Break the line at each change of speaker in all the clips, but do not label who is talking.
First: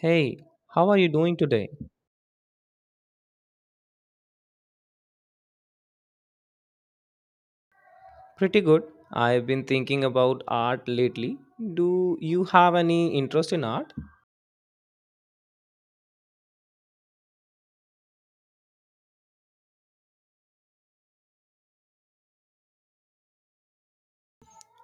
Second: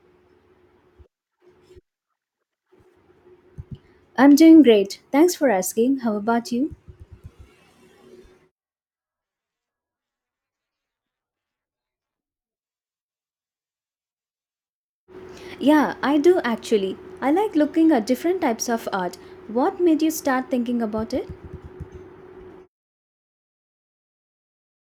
Hey, how are you doing today?
I'm doing great. Thanks for asking. How about you?
Pretty good. I've been thinking about art lately. Do you have any interest in art?
Yeah, I do actually. I like looking at different types of art. What made you start thinking about it?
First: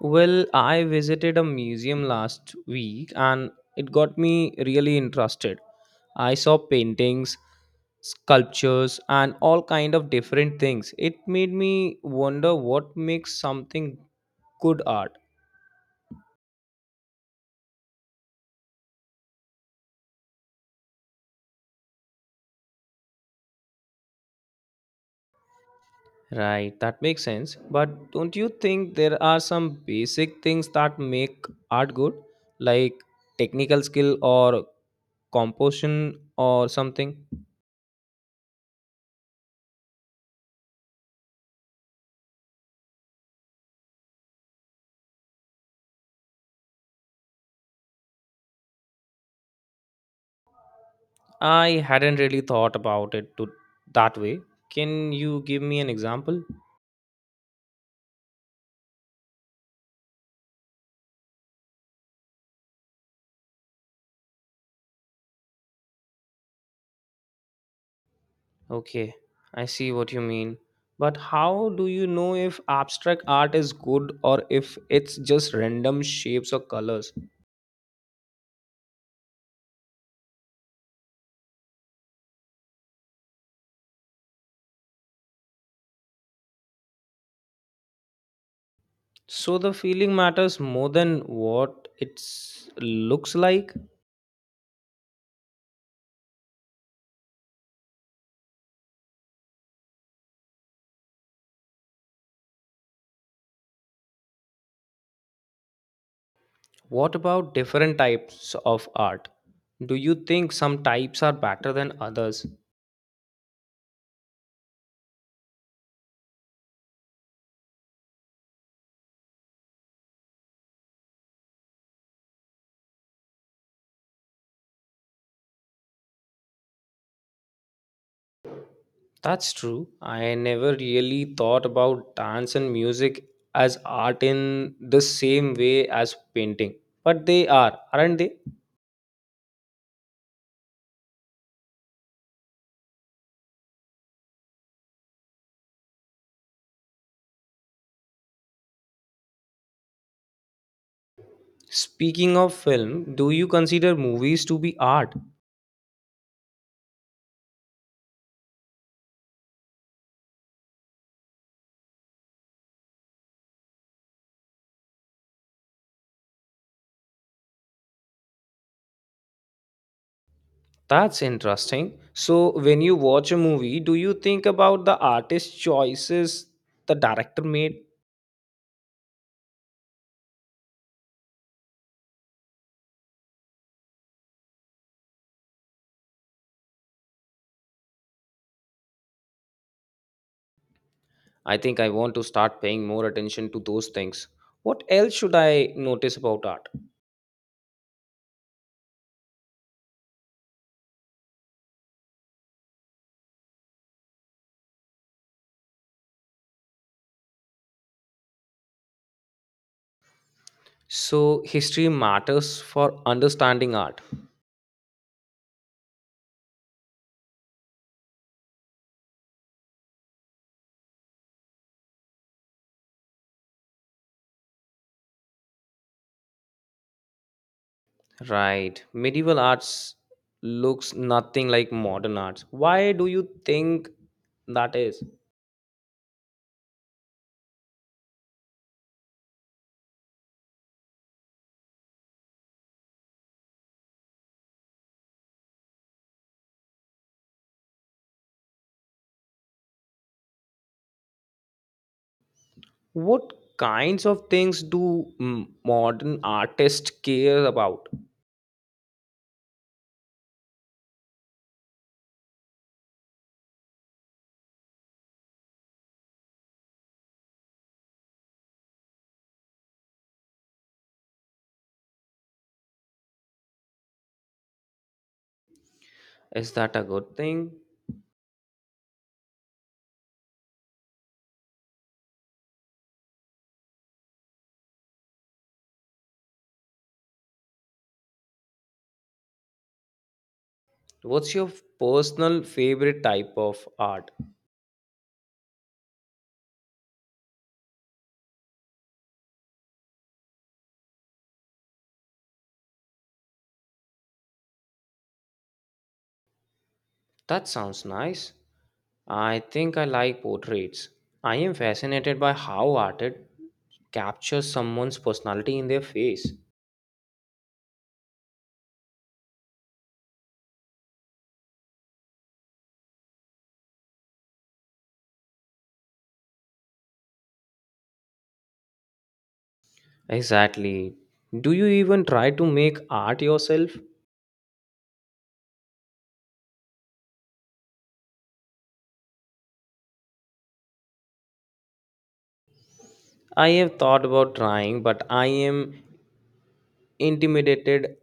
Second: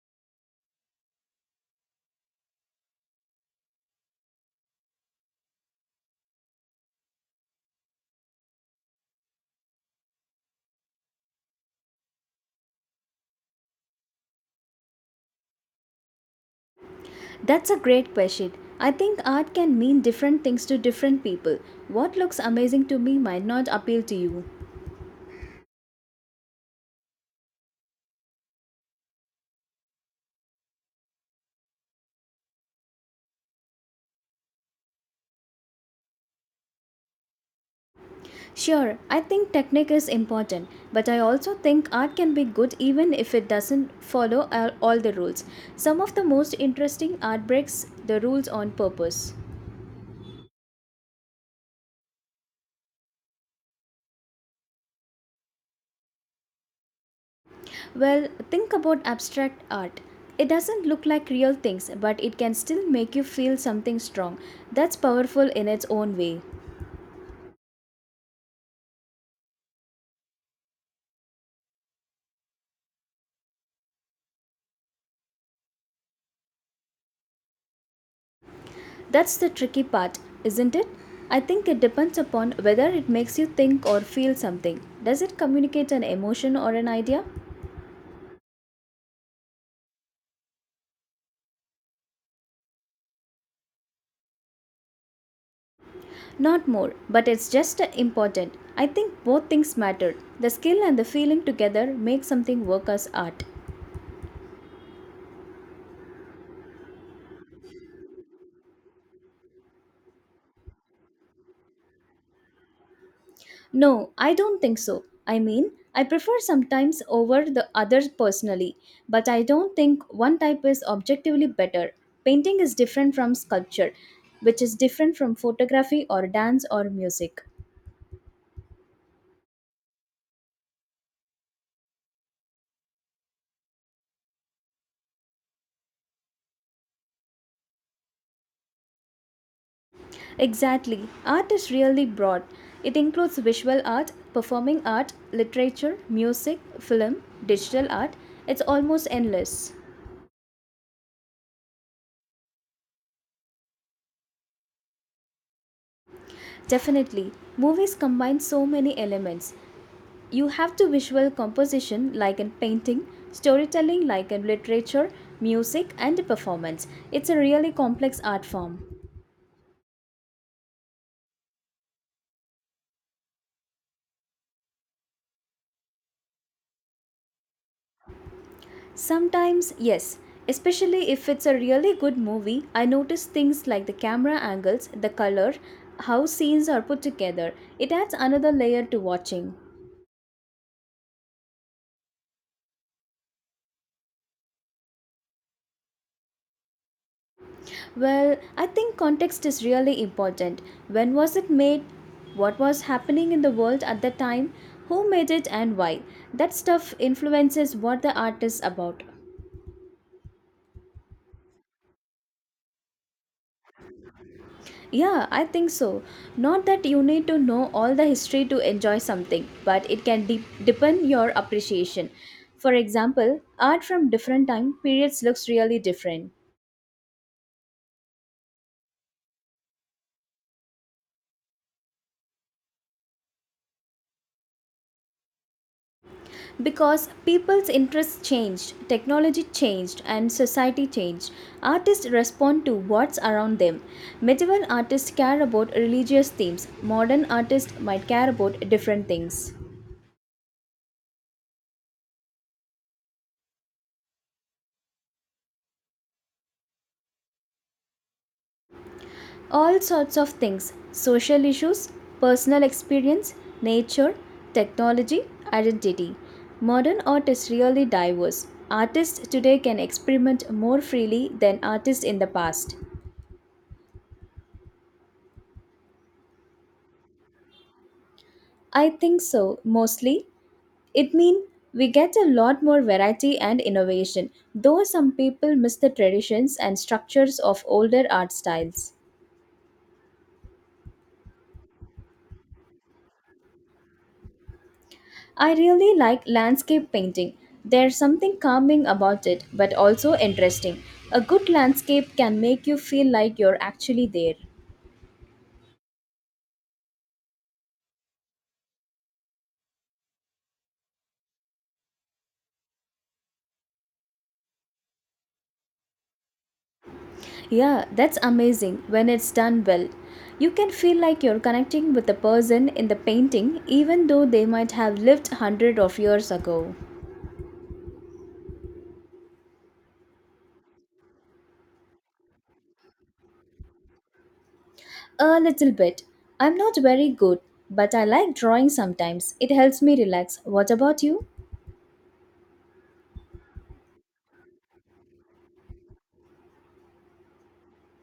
Well, I visited a museum last week and it got me really interested. I saw paintings, sculptures and all kind of different things. It made me wonder what makes something good art.
That's a great question. I think art can mean different things to different people. What looks amazing to me might not appeal to you.
Right, that makes sense. But don't you think there are some basic things that make art good, like technical skill or composition or something?
Sure, I think technique is important, but I also think art can be good even if it doesn't follow all the rules. Some of the most interesting art breaks the rules on purpose.
I hadn't really thought about it to that way. Can you give me an example?
Well, think about abstract art. It doesn't look like real things, but it can still make you feel something strong. That's powerful in its own way.
Okay, I see what you mean. But how do you know if abstract art is good or if it's just random shapes or colors?
That's the tricky part, isn't it? I think it depends upon whether it makes you think or feel something. Does it communicate an emotion or an idea?
So the feeling matters more than what it looks like.
Not more, but it's just important. I think both things matter. The skill and the feeling together make something work as art.
What about different types of art? Do you think some types are better than others?
No, I don't think so. I mean, I prefer sometimes over the others personally, but I don't think one type is objectively better. Painting is different from sculpture, which is different from photography or dance or music.
That's true. I never really thought about dance and music as art in the same way as painting. But they are, aren't they?
Exactly. Art is really broad. It includes visual art, performing art, literature, music, film, digital art. It's almost endless.
Speaking of film, do you consider movies to be art?
Definitely. Movies combine so many elements. You have to visual composition like in painting, storytelling like in literature, music and performance. It's a really complex art form.
That's interesting. So, when you watch a movie, do you think about the artist's choices the director made?
Sometimes, yes, especially if it's a really good movie, I notice things like the camera angles, the color, how scenes are put together. It adds another layer to watching.
I think I want to start paying more attention to those things. What else should I notice about art?
Well, I think context is really important. When was it made? What was happening in the world at that time? Who made it and why? That stuff influences what the art is about.
So, history matters for understanding art.
Yeah, I think so. Not that you need to know all the history to enjoy something, but it can deepen your appreciation. For example, art from different time periods looks really different.
Right. Medieval arts looks nothing like modern arts. Why do you think that is?
Because people's interests changed, technology changed, and society changed. Artists respond to what's around them. Medieval artists care about religious themes, modern artists might care about different things.
What kinds of things do modern artists care about?
All sorts of things social issues, personal experience, nature, technology, identity. Modern art is really diverse. Artists today can experiment more freely than artists in the past.
Is that a good thing?
I think so, mostly. It means we get a lot more variety and innovation, though some people miss the traditions and structures of older art styles.
What's your personal favorite type of art?
I really like landscape painting. There's something calming about it, but also interesting. A good landscape can make you feel like you're actually there.
That sounds nice. I think I like portraits. I am fascinated by how art captures someone's personality in their face.
Yeah, that's amazing when it's done well. You can feel like you're connecting with the person in the painting even though they might have lived hundred of years ago.
Exactly. Do you even try to make art yourself?
A little bit. I'm not very good, but I like drawing sometimes. It helps me relax. What about you?
I have thought about trying, but I am intimidated.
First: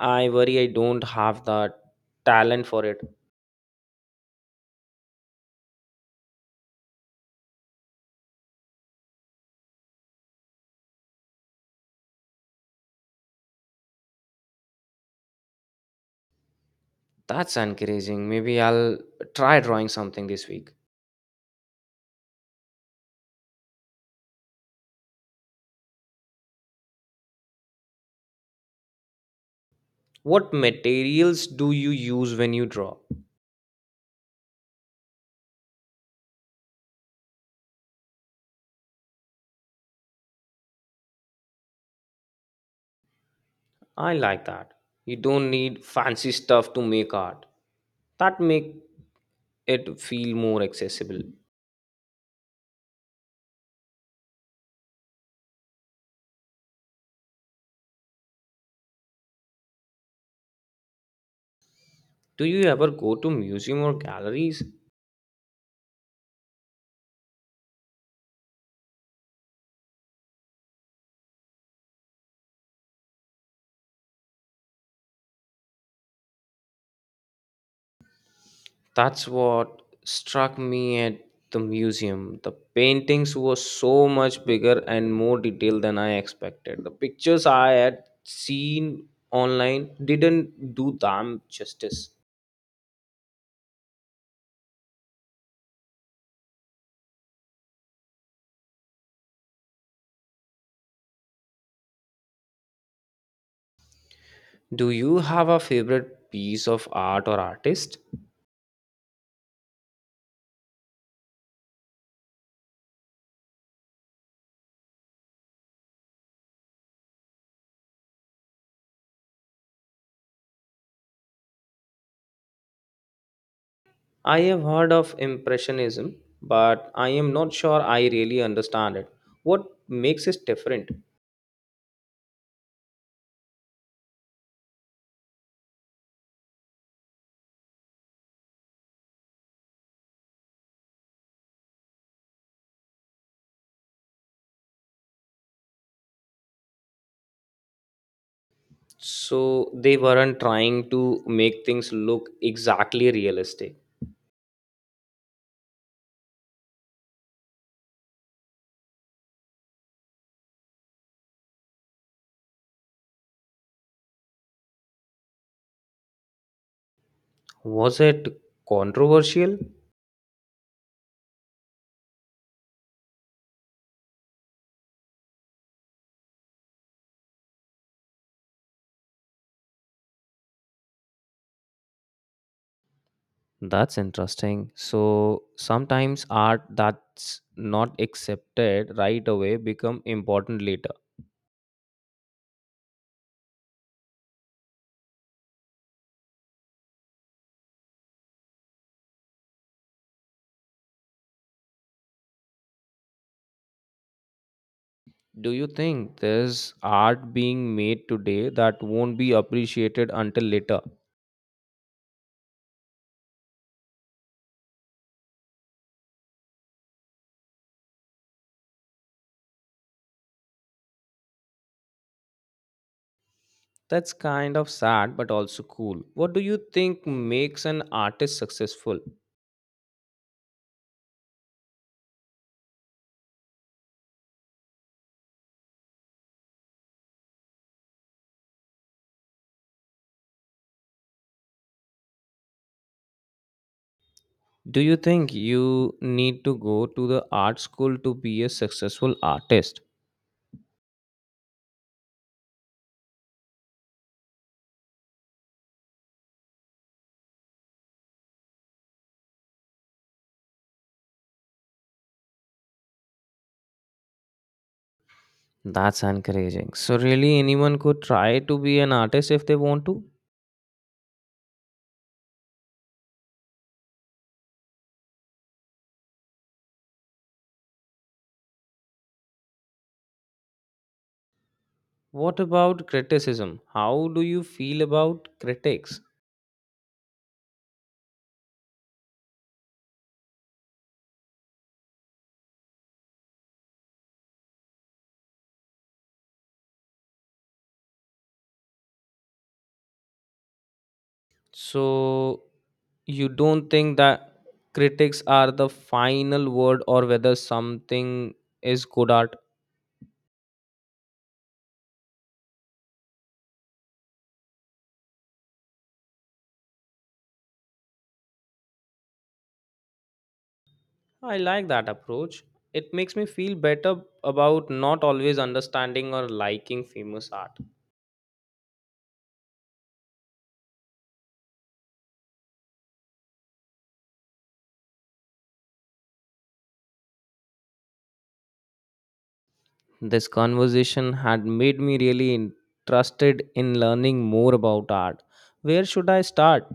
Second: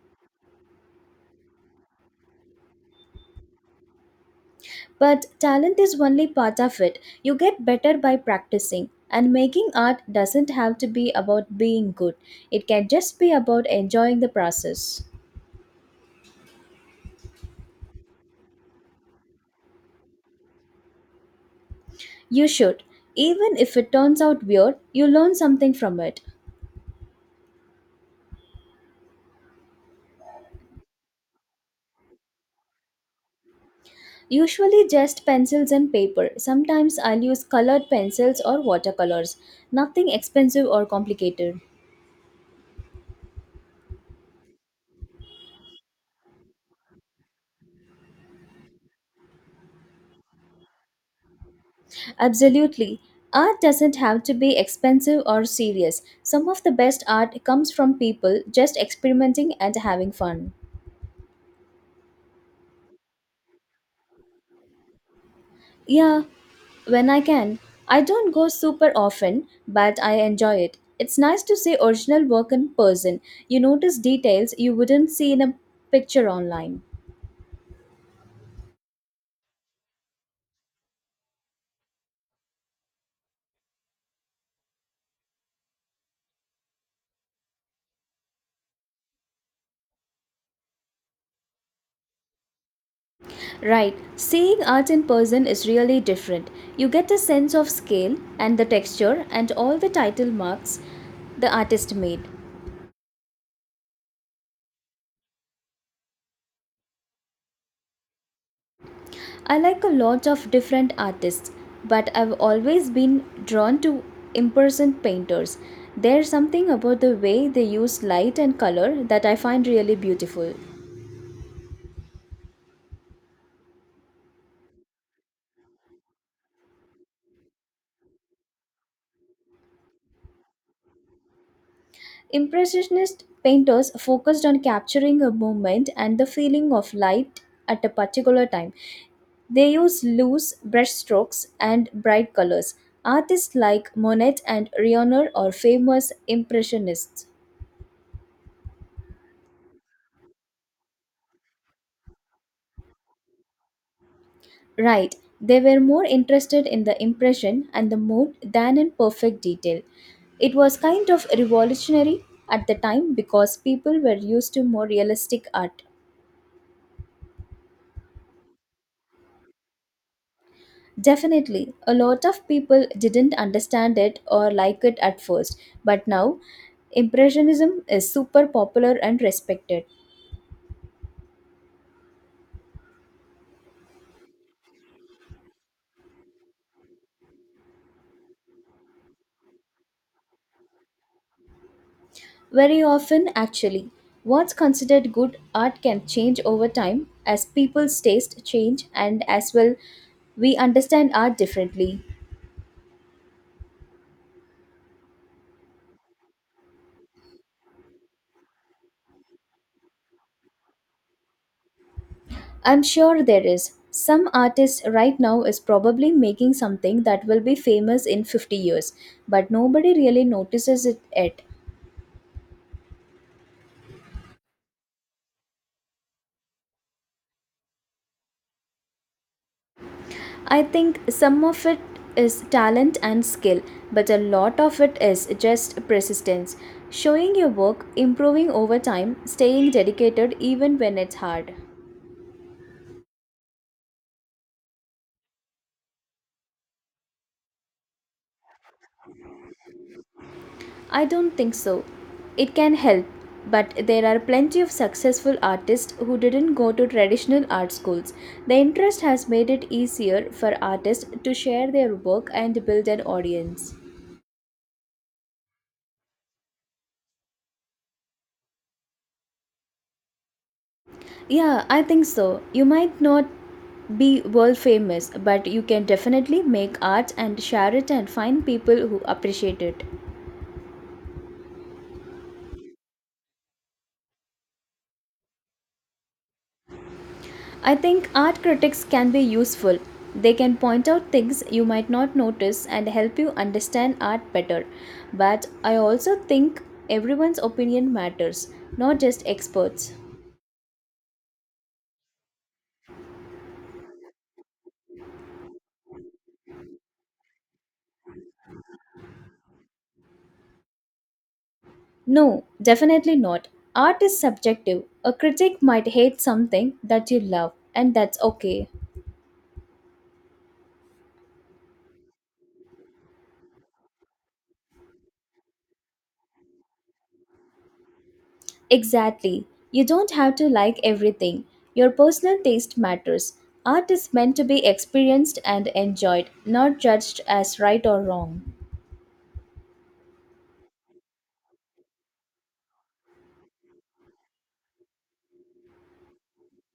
I worry I don't have the talent for it.
But talent is only part of it. You get better by practicing. And making art doesn't have to be about being good, it can just be about enjoying the process.
That's encouraging. Maybe I'll try drawing something this week.
You should. Even if it turns out weird, you learn something from it.
What materials do you use when you draw?
Usually just pencils and paper. Sometimes I'll use colored pencils or watercolors. Nothing expensive or complicated.
I like that. You don't need fancy stuff to make art. That make it feel more accessible.
Absolutely. Art doesn't have to be expensive or serious. Some of the best art comes from people just experimenting and having fun.
Do you ever go to museum or galleries?
Yeah, when I can. I don't go super often, but I enjoy it. It's nice to see original work in person. You notice details you wouldn't see in a picture online.
That's what struck me at the museum. The paintings were so much bigger and more detailed than I expected. The pictures I had seen online didn't do them justice.
Right, seeing art in person is really different. You get a sense of scale and the texture and all the title marks the artist made.
Do you have a favorite piece of art or artist?
I like a lot of different artists, but I've always been drawn to impersonate painters. There's something about the way they use light and color that I find really beautiful.
I have heard of Impressionism, but I am not sure I really understand it. What makes it different?
Impressionist painters focused on capturing a moment and the feeling of light at a particular time. They use loose brushstrokes and bright colors. Artists like Monet and Renoir are famous impressionists.
So, they weren't trying to make things look exactly realistic.
Right, they were more interested in the impression and the mood than in perfect detail. It was kind of revolutionary at the time because people were used to more realistic art.
Was it controversial?
Definitely, a lot of people didn't understand it or like it at first, but now Impressionism is super popular and respected.
That's interesting. So, sometimes art that's not accepted right away become important later.
Very often, actually, what's considered good art can change over time as people's taste change and as well we understand art differently.
Do you think there's art being made today that won't be appreciated until later?
I'm sure there is. Some artist right now is probably making something that will be famous in 50 years, but nobody really notices it yet.
That's kind of sad, but also cool. What do you think makes an artist successful?
I think some of it is talent and skill, but a lot of it is just persistence. Showing your work, improving over time, staying dedicated even when it's hard.
Do you think you need to go to the art school to be a successful artist?
I don't think so. It can help, but there are plenty of successful artists who didn't go to traditional art schools. The interest has made it easier for artists to share their work and build an audience.
That's encouraging. So, really, anyone could try to be an artist if they want to?
Yeah, I think so. You might not be world famous, but you can definitely make art and share it and find people who appreciate it.
What about criticism? How do you feel about critics?
I think art critics can be useful. They can point out things you might not notice and help you understand art better. But I also think everyone's opinion matters, not just experts.
So, you don't think that critics are the final word or whether something is good art?
No, definitely not. Art is subjective. A critic might hate something that you love, and that's okay.
I like that approach. It makes me feel better about not always understanding or liking famous art.
Exactly. You don't have to like everything. Your personal taste matters. Art is meant to be experienced and enjoyed, not judged as right or wrong.
This conversation had made me really interested in learning more about art. Where should I start?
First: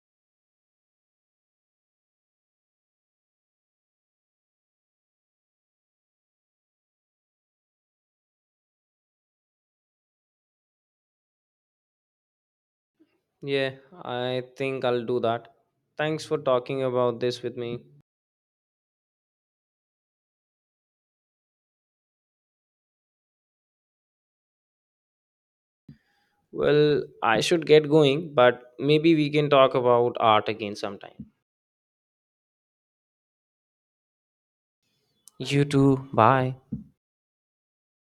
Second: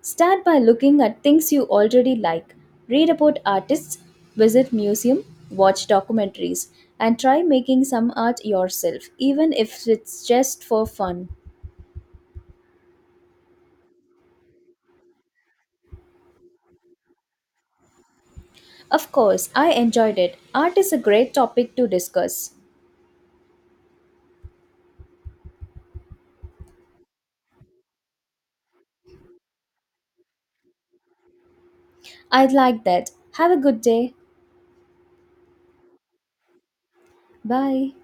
Start by looking at things you already like. Read about artists, visit museum, watch documentaries, and try making some art yourself, even if it's just for fun.
Yeah, I think I'll do that. Thanks for talking about this with me.
Of course, I enjoyed it. Art is a great topic to discuss.
Well, I should get going, but maybe we can talk about art again sometime.
I'd like that. Have a good day.
You too. Bye.
Bye.